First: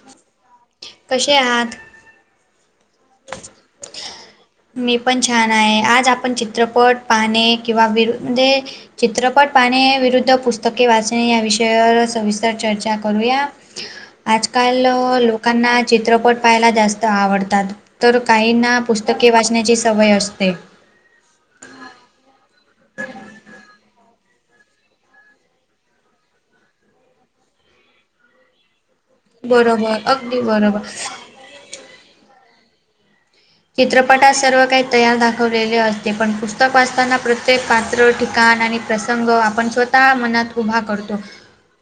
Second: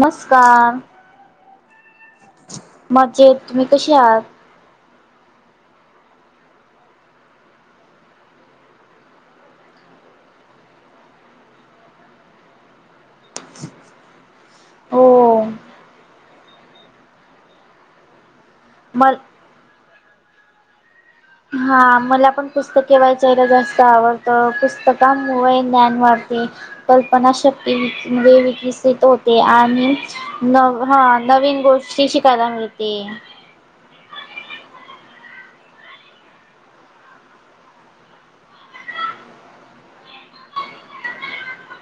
नमस्कार. कशे आहात? मज्जेत. तुम्ही कशा आहात? मी पण छान आहे. आज आपण चित्रपट पाहणे किंवा विर मध्ये- चित्रपट पाहणे विरुद्ध पुस्तके वाचणे या विषयावर सविस्तर चर्चा करूया. ह आजकाल हो लोकांना चित्रपट पाहायला जास्त आवडतात. तर काहींना- म पुस्तक वाचण्याची सवय असते. हा. मला पण पुस्तकेे वाचायला जास्त- [unintelligible] पुस्तकांमुळे ज्ञान वाढते. कल्पना शक्ती विकसित होते. आणि बरोबर, अगदी बरोबर. नव - नवीन गोष्टी शिकायला मिळते. चित्रपटात सर्व काही तयार दाखवलेले असते. पण पुस्तक वाचताना प्रत्येक पात्र, ठिकाण आणि- प्रसंग आपण स्वतः मनात उभा करतो.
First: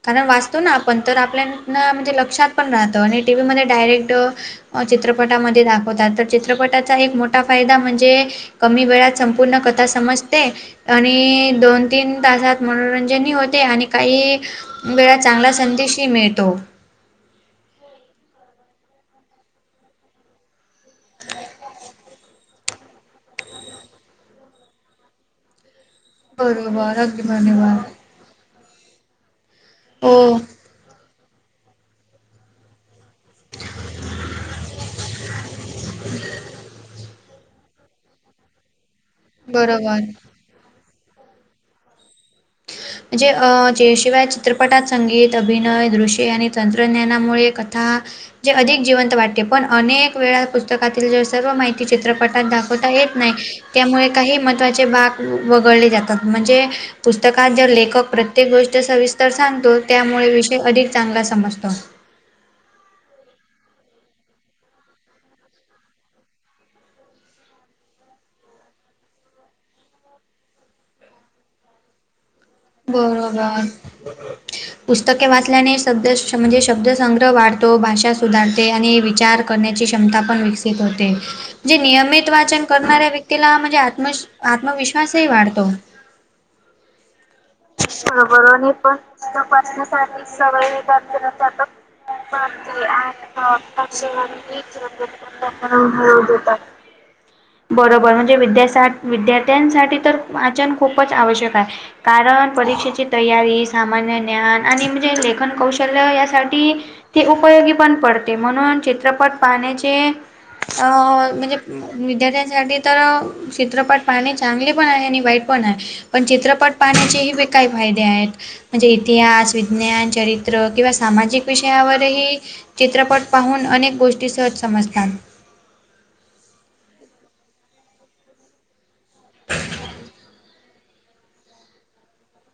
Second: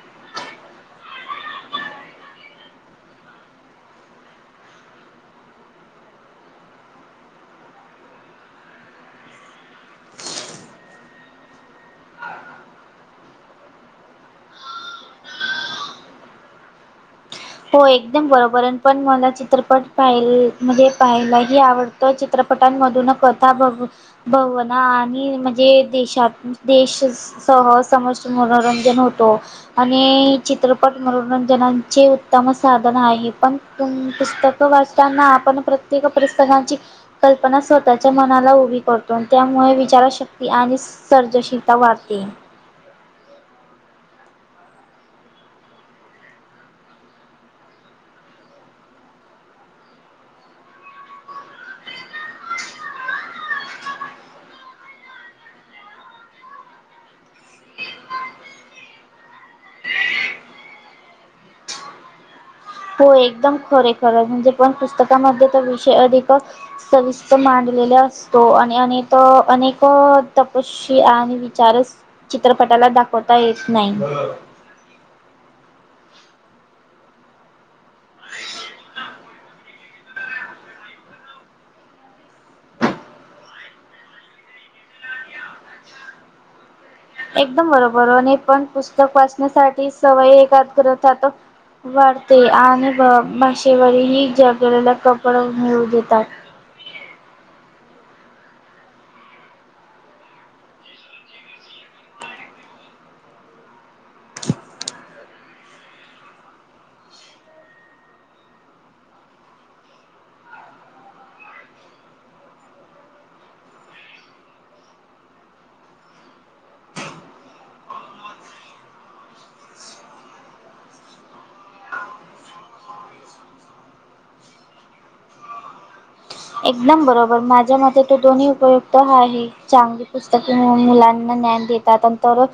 कारण वाचतो ना आपण तर आपल्याना म्हणजे लक्षात पण राहत. आणि टी व्हीमध्ये डायरेक्ट- चित्रपटामध्ये दाखवतात तर च- चित्रपटाचा एक मोठा फायदा म्हणजे कमी वेळात संपूर्ण कथा समजते- आणि दोन तीन तासात मनोरंजनही होते. आणि काही- वा चांगला संदेशही मिळतो. हो. एकदम बरोबर आहे. पण मला चित्रपट पाहिला म्हणजे पाहायलाही आवडतो. चित्रपट- टां मधून कथा बघून आणि म्हणजे- देश बरोबर, अगदी बरोबर. सह समज मनोरंजन होतो. हो, आणि चित्रप- मनोरंजनाचे उत्तम- साधन आहे. पण पुस्तक वाचताना आपण प्रत्येक पुस्तकांची- कल्पना स्वतःच्या मनाला उभी करतो. आणि त्यामुळे विचारा बरोबर. शक- आणि सर्जशीलता वाढते. म्हणजे, अ जे शिवाय चित्रपटात संगीत, अभिनय, दृश्य आणि तंत्रज्ञानामुळे कथा- म्हणजे अधिक जिवंत वाटते. पण अनेक वेळा पुस्तकातील जे सर्व माहिती चित्रपटात दाखवता येत नाही. त्यामुळे काही महत्त्वाचे भाग वगळले जातात. म्हणजे पुस्तक- कात जर लेखक प्रत्येक गोष्टी सविस्तर सांगतो. त्यामुळे विषय अधिक चांगला समजतो. हो. एकदम खरेय खरं. म्हणजे पण पुस्तकामध्ये तर विषय अधिक- सविस्तर मांडलेला असतो. आणि अनेक अनेक तप- आणि विचारच चित्रपटाला दाखवता येत बरोबर. नाही. पुस्तके वाचल्याने शब्द म्हणजे शब्दसंग्रह वाढतो. भाषा सुधारते. आणि विचार- करण्याची क्षमता पण विकसित होते. नि नियमित वाचन करणाऱ्या व्यक्तीला म्हणजे आत्म आत्मविश्वासही वाढतो. एकदम बरोबर ब आणि बर पण होत. पुस्तक वाचण्यासाठी तपासण्यासाठी सवय एकाग्रतात वाढते आणि भाषेवरही जगलेला कपड मिळू देतात [unintelligible] [inaudible] बरोबर. म्हणजे विद्यासा विद्यार्थ्यांसाठी तर वाचन खूपच आवश्यक आहे. कारण परीक्षेची तयारी सामान्य ज्ञान आणि म्हणजे लेखन कौशल्य यासाठी- ते उपयोगी पण पडते. म्हणून चित्रपट पाहण्याचे अं म्हणजे- विद्यार्थ्यांसाठी तर चित्रपट पाहणे चांगले पण आहे आणि वाईट पण आहे. पण चित्रपट पाहण्याचेही काही फायदे आहेत. म्हणजे इतिहास, विज्ञान, चरित्र किंवा सामाजिक विषयावरही- चित्रपट पाहून अनेक गोष्टी सहज समजतात. एकदम बरोबर. माझ्या मते तर दोन्ही उपयुक्त आहे. चांगली पुस्तके मुलांना ज्ञान देतात. नंतर-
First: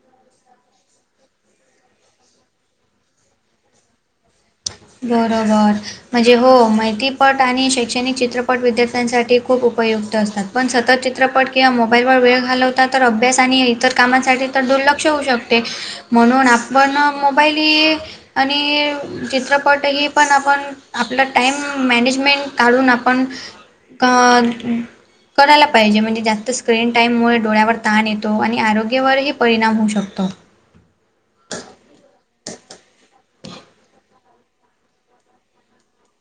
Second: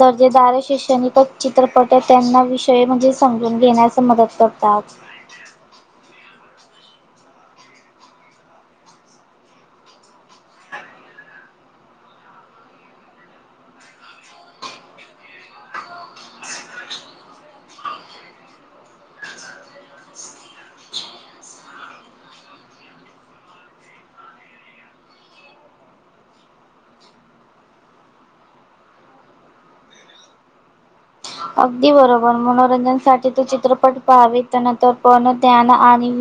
दर्जेदार शैक्षणिकच चित्रपट आहेत. त्यांना विषय म्हणजे समजून देण्यास मदत करतात. बरोबर. म्हणजे हो. माहितीपट आणि शैक्षणिक चित्रपट विद्यार्थ्यांसाठी खूप उपयुक्त असतात. पण सतत चित्रपट किंवा मोबाईलवर वेळ घालवता तर अभ्यास आणि इतर कामांसाठी तर दुर्लक्ष होऊ शकते. म्हणून आपण मोबाईल आणि चित्रप पटही पण आपण आपला टाइम मॅनेजमेंट काढून आपण का करायला पाहिजे म्हणजे जास्त स्क्रीन टाईममुळे डोळ्यावर ताण येतो आणि आरोग्यावरही परिणाम होऊ शकतो अगदी बरोबर मनोरंजनासाठी तो चित्रपट पाहावे त्यानंत पण ञान आणि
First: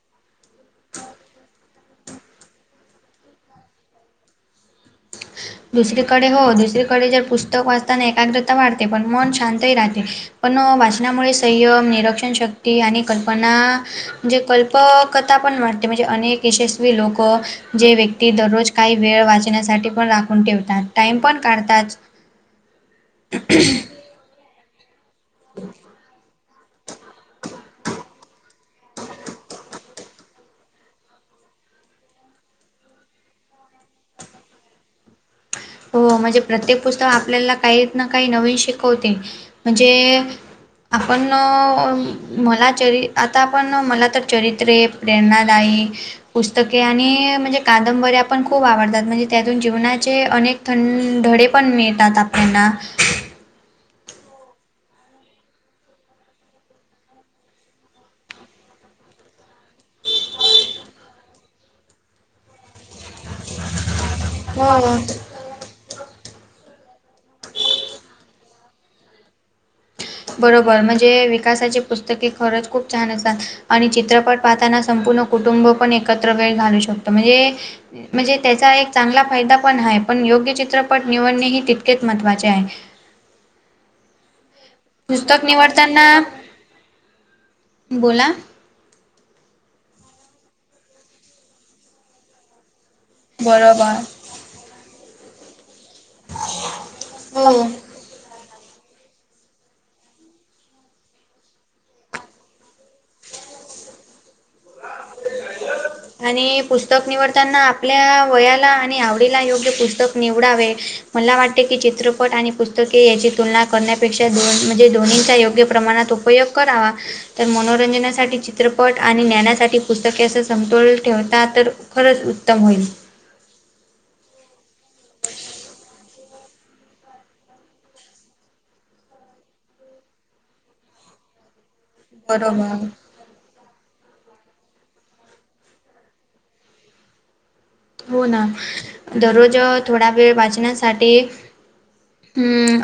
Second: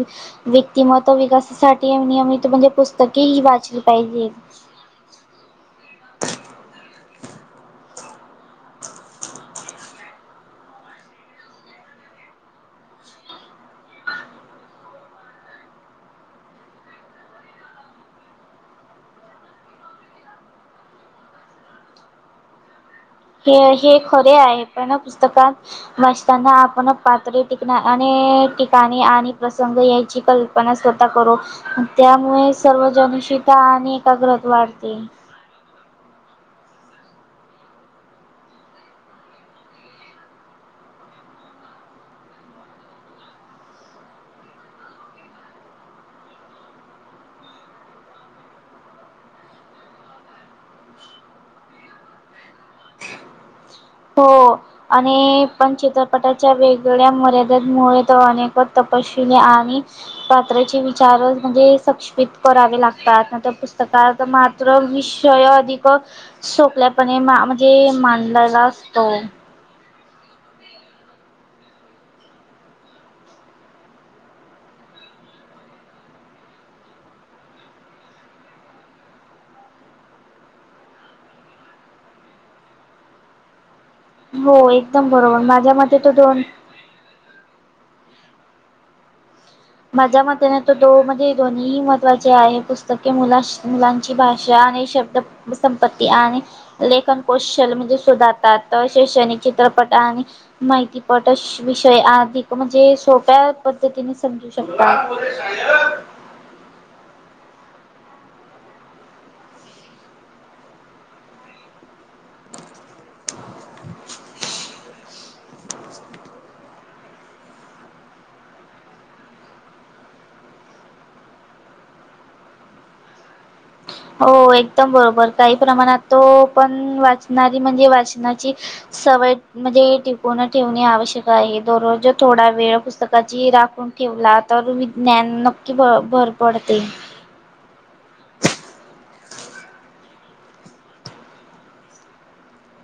व्यक्तिमत्व विकासासाठी नियमित म्हणजे पुस्तकेही वाचली पाहिजे दुसरीकडे हो दुसरीकडे जर पुस्तक वाचताना एकाग्रता वाढते पण मन शांतही राहते पण वाचनामुळे संयम निरक्षण शक्ती आणि कल्पना म्हणजे कल्प प कथा पण वाटते म्हणजे अनेक यशस्वी लोकं जे व्यक्ती दररोज काही वेळ वाचण्यासाठी पण रा ठेवतात टाइम पण काढतात हे हे खरे आहे पण पुस्तकात मस् त्यांना आपण पातळी टिकणा आणि ठिकाणी आणि प्रसंग यायची कल्पना स्वतः करू त्यामुळे सर्व जनशता आणि एकाग्रता वाढते हो म्हणजे प्रत्येक पुस्तक आपल्याला काही ना काही नवीन शिकवते म्हणजे आपण मला चर आता आपण मला तर चरित्रे प्रेरणादायी पुस्तके आणि म्हणजे कादंबऱ्या पण खूप आवडतात म्हणजे त्यातून जीवनाचे अनेक थं धळे पण मिळतात आपल्याना हो आणि पण चित्रपटाच्या वेगवेगळ्या मर्यादमुळे तो अनेक तपशले आणि पात्राचे विचार म्हणजे सक्षमित करावे लागतात ना तर पुस्तक तर मात्र हो विसय अधिक सोकल्यापणे म्हणजे मांडलेला असतो बरोबर म्हणजे विकासाची पुस्तके खरंच खूप छान असात आणि चित्रपट पाहताना संपूर्ण कुटुंब पण एकत्र वेळ घालू शकतो म्हणजे म्हणजे त्याचा एक चांगला फायदा पण आहे पण योग्य चित्रपट निवडणे ही तितकेच महत्वाचे आहे हो एकदम बरोबर पुस्तक माझ्या म तर निवडताना दोन बोला माझ्या मतेने तो दो म्हणजे दोन्ही महत्त्वाचे आहे पुस्तके मुला बरोबर मुलांची बाष आणि शब्द संपत्ती आणि लेखन हो कौशल म्हणजे सुोधारतात शैक्षणिक चित्रपट आणि माहितीपट विषय अधिक म्हणजे सोप्या पद्धतीने समजू शकता ह आणि पुस्तक निवडताना आपल्या वयाला आणि आवडीला योग्य पुस्तक निवडावे मला वाटते की चित्रपट आणि पुस्तके याची तुलना करण्यापेक्षा दोन म्हणजे दोन्हींच्या योग्य प्रमाणात उ उपयोग करावा तर मनोरंजनासाठी चित्रपट आणि आणि ज्ञनासाठी पुस्तकेचा समतोल ठेवता तर खरंच उत्तम होईल हो एकदम बरोबर काही प्रमाणात तो पण वाचणारी म्हणजे वाचनाची सवय म्हणजे टिकून ठेवणे आवश्यक आहे दररोज थोडा वेळ बरोबर पुस्तक राखून ठेवला तर विज्ञान नक्की भ भर पडते हो ना दररोज थोडा वेळ वाचण्यासाठी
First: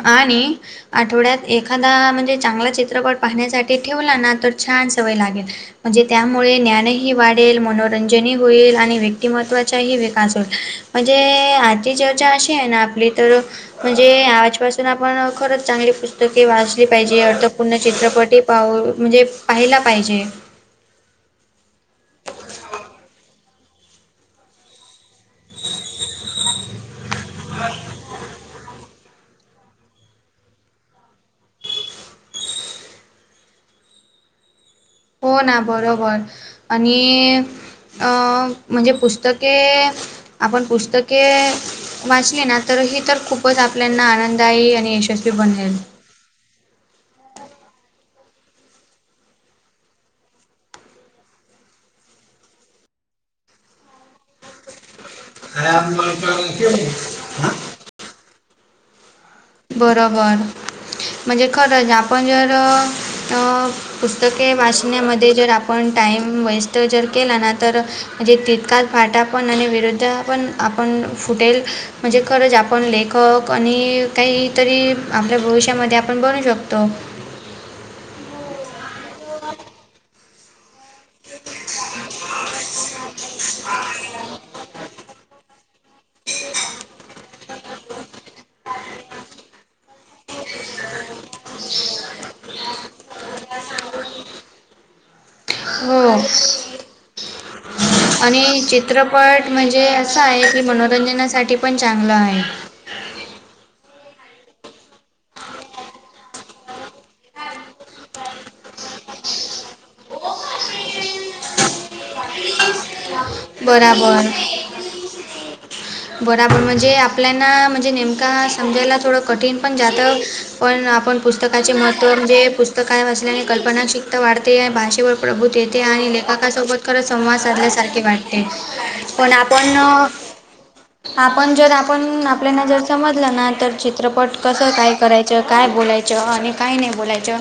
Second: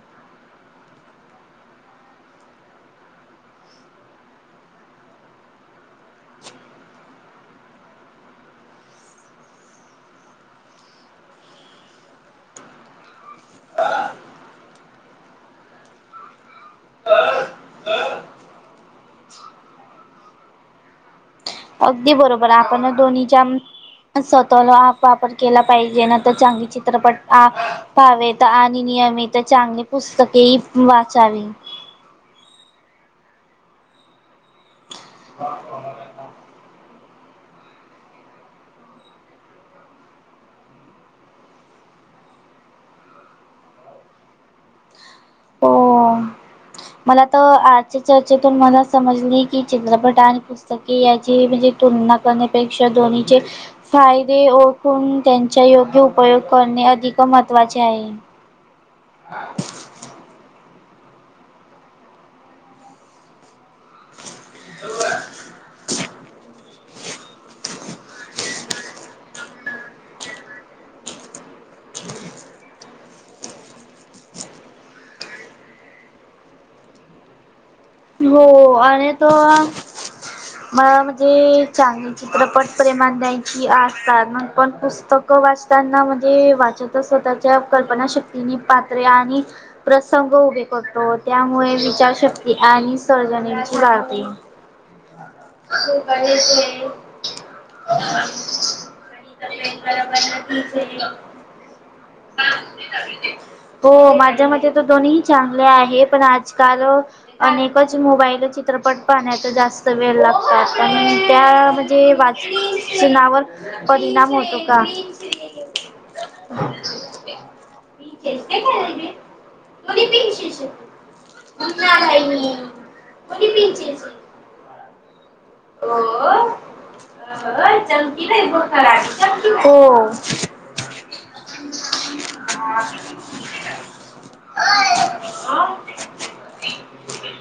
आणि आठवड्यात एखादा म्हणजे चांगला चित्रपट पाहण्यासाठी ठेवला ना तर छान सवय लागेल म्हणजे त्यामुळे ज्ञानही वाढेल मनोरंजनही होईल आणि व्यक्तिमत्वा विकास म्हणजे आधी जचा अशी आहे ना आपली तर म्हणजे आजपासून आपण खरंच चांगली पुस्तके वाचली पाहिजे अर्थपूर्ण चित्रपटी पाव म्हणजे पाहायला पाहिजे अगदी बरोबर आहे आपण दोन्हीच्या स्वतःला वापर केला पाहिजे ना तर चांगली चित्रपट आ पाहवेत आणि नियमित चांगली पुस्तकेही वाचावी. हो ना बरोबर आणि म्हणजे अ पुस्तके आपण पुस्तके वाचली ना तर ही तर खूपच आपल्याना आनंददायी आणि यशस्वी बनेल. हो मला तर आजच्या चर्चेतून मला समजली की चित्रपट आणि पुस्तके याची म्हणजे तुलना करण्यापेक्षा दोन्हीचे फायदे ओळखून त्यांचा योग्य उपयोग करणे अधिक महत्त्वाचे आहे. [inaudible] बरोबर म्हणजे खरंच आपण जर अ पुस्तके वाचण्यामध्ये जर आपण टाइम वेस्ट जर केला ना तर म्हणजे तितकाच फाटा पण आणि विरुद्ध पण आपण फुटेल म्हणजे खरच आपण लेखक आणि काहीतरी आपल्या भविष्यामध्ये आपण बनू शकतो. हो आणि तो [inaudible] मला म्हणजे चांगले चित्रपट प्रेमान द्यायची आसतात मग पण पुस्तक क वाचताना म्हणजे वाचा तर स्वतःच्या कल्पना शक्तीनी पात्रे आणि प्रसंग उभे करतो त्यामुळे विचारशक्ती आणि सर्जनेची गाळते हो [unintelligible] आणि चित्रपट म्हणजे असा आहे की मनोरंजनासाठी पण चागला आहे. हो माझ्या मते तर दोन्ही ही चांगले आहे पण आजकाल आनेकच मोबाईल चित्रपट पाहण्यात जास्त वेळ लागतात [inaudible] त्या म्हणजे सुनावर बराबर परिणाम होतो का? बराबर म्हणजे आपल्याना म्हणजे नेमका समजायला थोडं कठीण पण जात पण आपण पुस्तकाचे महत्त्व म्हणजे पुस्तका वाचल्याने कल्पना शिकता वाढते, भाषेवर प्रभूत ये ते आणि लेखकासोबत खरच संवाद साधल्यासारखे वाट ते पण आपण हो. आपण जर आपण आपल्याना जर समजलं ना तर चित्रपट कस काय करायचं? काय बोलायचं? आणि काय नाही बोलायचं?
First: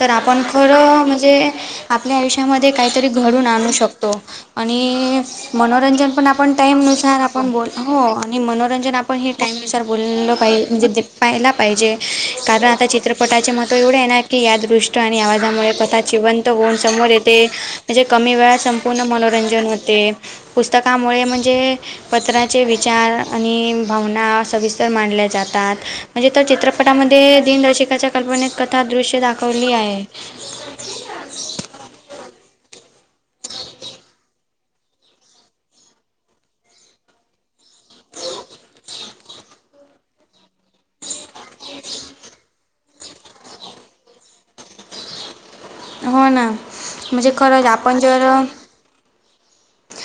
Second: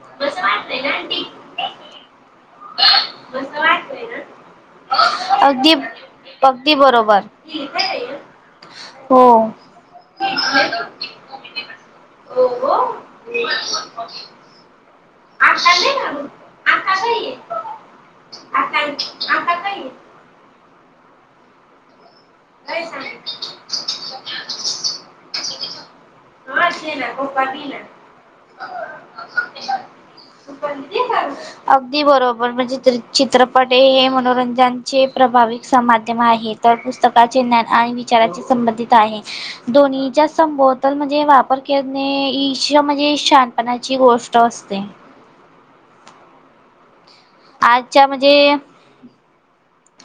तर आपण खरं म्हणजे आपल्या आयुष्यामध्ये काहीतरी घडून मस्त आणू वाटतंय शकतो. ना? आणि अगदी मनोरंजन पण आपण अगदी टाईम नुसार बरोबर. आपण बोल हो आणि मनोरंजन आपण हे हो. टाइम नुसार बोल पाय म्हणजे [unintelligible] पहिला पाहीजे कारण आता चित्रपटाचे महत्व एवढ आहे ना की या दृश ट आणि आवाजामुळे कथा आता जिवंत होऊन समोर येते म्हणजे कमी वेळा संपूर्ण आता मनोरंजन होते. पुस्तकामुळे म्हणजे पत्रा चे विचार आणि भावना सविस्तर माडल्या जातात म्हणजे तर चित्रपटामध्ये काय दिनदर्शि काच्या कल्पनेत कथा दृश्य दाखवली आहे. तू पणजी [unintelligible] अगदी बरोबर म्हणजे चित्रपट हे मनोरंजनचे प्रभाविक माध्यम आहेत. तर पुस्तकाचे ज्ञान आणि विचाराचे संबंधित आहे. दोन्हीच्या संबोतल म्हणजे वापर करणे ईश म्हणजे शां पणाची गोष्ट असते. हो ना म्हणजे खरंच आपण आजच्या जर म्हणजे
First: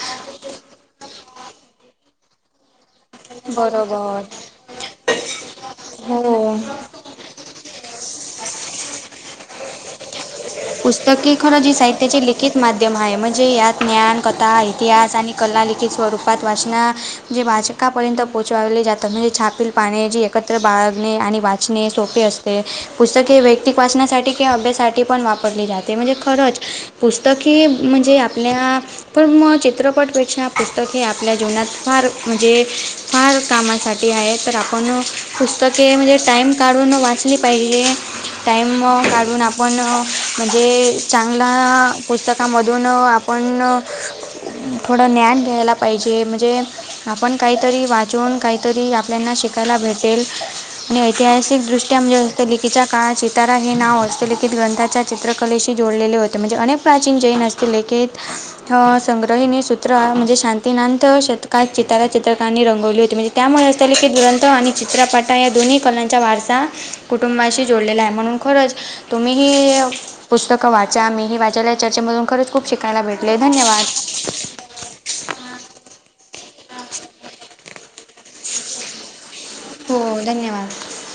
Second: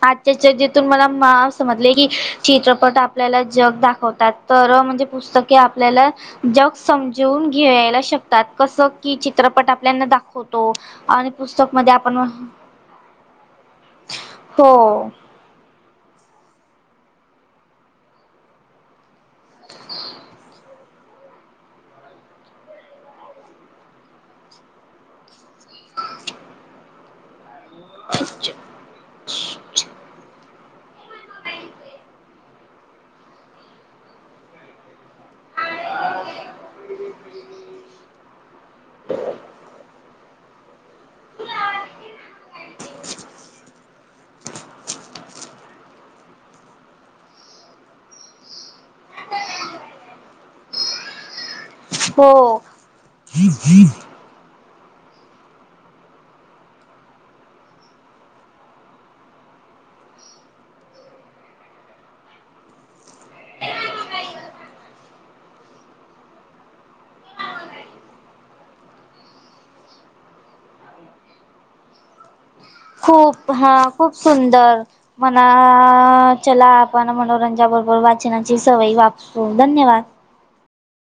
आजच्या चर्चेतून मला मा समजले की चित्रपट आप ल्याला जग बरोबर दाखवतात तर म्हणजे पुस्तके आपल्याला हो जग सम जून घ्यायला शकतात कस की चित्रपट आपल्याना दाखवतो आणि पुस्तकमध्ये आपण हिची लिखित माध्यम हाय म्हणजे यात ज्ञान, कथा, हो इतिहास, आणि कला लिखित स्वरूपात वाचना म्हणजे वाचकापर्यंत पोहचवली जातात म्हणजे छापिल पाण्याजी एकत्र बाळगणे आणि वाचणे सोपे असते पुस्तक हे वैयक्तिक वाचनासाठी ते अभ्यासाठी पण वापरली जाते म्हणजे खरंच पुस्तक हे म्हणजे आपल्या पण मग चित्रपटपेक्षा पुस्तक हे आपल्या जीवनात फार म्हणजे फार कामासाठी ते आहे तर आपण पुस्तके म्हणजे टाइम काढून वाचली पाहिजे टाइम काढून आपण म्हणजे चांगला पुस्तकामधून आपण थोडं ज्ञान घ्यायला पाहिजे म्हणजे आपण काहीतरी वाचून काहीतरी आपल्याना शिकायला भेटेल आणि ऐतिहासिक दृष्ट्या म्हणजे हो हस्तलिखितच्या काळात चितारा हे नाव हस्तलिखित ग्रंथात चित्रकलेशी जोडलेले होते म्हणजे अनेक प्राचीन जैन हस्तलिखित अ संग्रहिणी सूत्र म्हणजे शांतीनाथ शतकात चितारा चित्रकांनी रंगवली होती म्हणजे त्यामुळे असंले की दुरंत आणि चित्रपाटा या दोन्ही कलांचा वारसा कुटुंबाशी जोडलेला आहे म्हणून खरंच तुम्ही पुस्तक वाचा मीही वाचायला चर्चेमधून खरंच खूप शिकायला भेट खूप हा खूप सुंदर मणा चला आपण मनोरंजा बरोबर वा वाचनाची सवयी वाचतो हो धन्यवाद. धन्यवाद.